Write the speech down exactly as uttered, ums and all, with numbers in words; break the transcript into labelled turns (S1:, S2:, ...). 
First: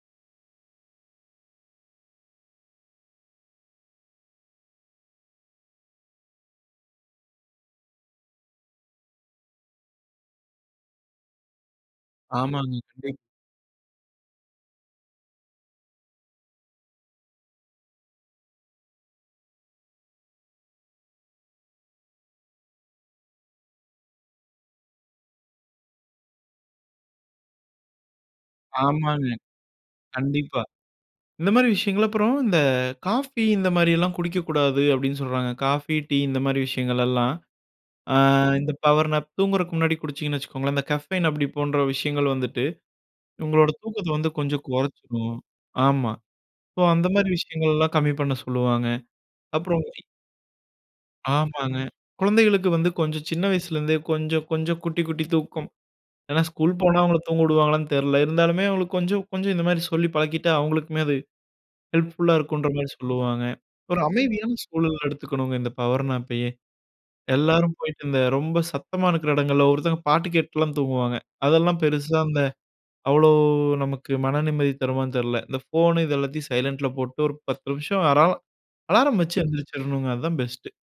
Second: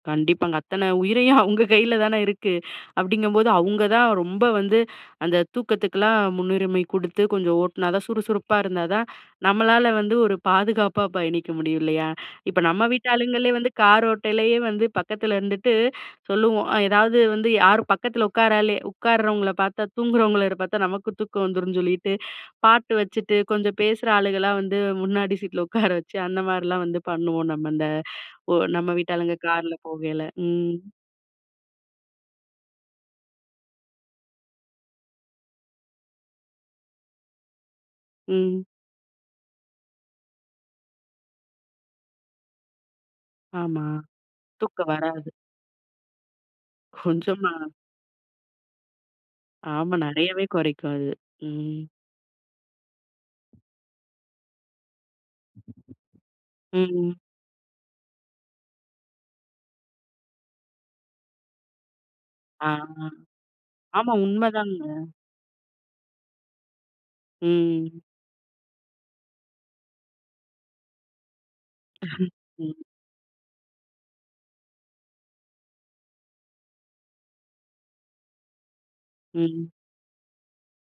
S1: கண்டிப்பாங்க. அத்தனை உயிரையும் அவுங்க கையில தானே இருக்கு. அப்படிங்கும்போது அவுங்க தான் ரொம்ப வந்து அந்த தூக்கத்துக்குலாம் முன்னுரிமை குடுத்து, கொஞ்சம் ஓட்டுனா தான் சுறுசுறுப்பா இருந்தா தான் நம்மளால வந்து, ஒரு பாதுகாப்பா பயணிக்க முடியும் இல்லையா? இப்ப
S2: ஆமாங்க.
S1: நம்ம
S2: கண்டிப்
S1: வீட்டாளுங்களே வந்து கார் ஓட்டையிலயே வந்து பக்கத்துல இருந்துட்டு சொல்லுவோம். ஏதாது வந்து யாரும் பக்கத்தில உட்காராலே உட்கார்றவங்களை பார்த்தா தூங்குறவங்கள பார்த்தா நமக்கும் தூக்கம் வந்துரும்னு சொல்லிட்டு, பாட்டு வச்சுட்டு கொஞ்சம் பேசுற ஆளுகளலாம் வந்து முன்னாடி சீட்டுல உட்கார வச்சு, அந்த மாரிலாம் வந்து பண்ணுவோம் நம்ம இந்த ஒ நம்ம
S2: ஆமாங்க.
S1: வீட்டாளுங்க கார்ல போகையில.
S2: கண்டிப்பா.
S1: ம்.
S2: இந்த மாரி விஷயங்கள் அப்புறம், இந்த காஃபி இந்த மாரியெல்லாம் குடிக்கக்கூடாது அப்படின்னு சொல்றாங்க. காஃபி, டீ இந்த மாதிரி விஷயங்கள்லாம். அ
S1: ம்.
S2: இந்த பவர்னாப் தூங்குறதுக்கு முன்னாடி குடிச்சிங்கன்னு வச்சுக்கோங்களேன். இந்த கஃபைன் அப்டி போன்ற விஷயங்கள் வந்துட்டு உங்களோட
S1: ஆமா.
S2: தூக்கத்தை வந்து கொஞ்சம்
S1: தூக்கம் வராது.
S2: கொறைச்சிரும். ஆமா ஸோ அந்த மாதிரி
S1: கொஞ்சமா.
S2: விஷயங்கள்லாம் கம்மி பண்ண சொல்லுவாங்க. அப்புறம்
S1: ஆமா, நெறையவே குறைக்கும் அது.
S2: ஆமாங்க.
S1: ம்.
S2: கொழந்தைங்களுக்கு வந்து கொஞ்சம் சின்ன வயசுலேருந்தே கொஞ்சம் கொஞ்சம் குட்டி குட்டி தூக்கம். ஏன்னா ஸ்கூல் போனா
S1: ம்.
S2: அவங்கள தூங்க விடுவாங்களான்னு தெரியல. இருந்தாலுமே அவங்களுக்கு கொஞ்சம் கொஞ்சம் இந்த மாரி சொல்லி பழக்கிட்டா, அவங்களுக்குமே அது ஹெல்ப்ஃபுல்லா இருக்குன்ற
S1: ஆ,
S2: மாரி
S1: ஆ.
S2: சொல்லுவாங்க. ஒரு
S1: ஆமா
S2: அமைதியான
S1: உண்மைதாங்க.
S2: சூழல்ல எடுத்துக்கணுங்க இந்த பவர்னாப்பயே. எல்லாரும்
S1: ம்.
S2: போயிட்டு இந்த ரொம்ப சத்தமா இருக்கிற இடங்கள்ல ஒவ்வொருத்தவங்க பாட்டு கேட்டுலாம் தூங்குவாங்க. அதெல்லாம் பெருசா அந்த
S1: ம்.
S2: அவ்வளவு நமக்கு மன நிம்மதி தருமான்னு தெரியல. இந்த ஃபோன் இத எல்லாத்தையும் சைலன்ட்ல போட்டு ஒரு பத்து நிமிஷம் வர்றோம், அலாரம் வச்சு
S1: ம்.
S2: எந்திரிச்சுரணுங்க அதுதான் பெஸ்ட்டு.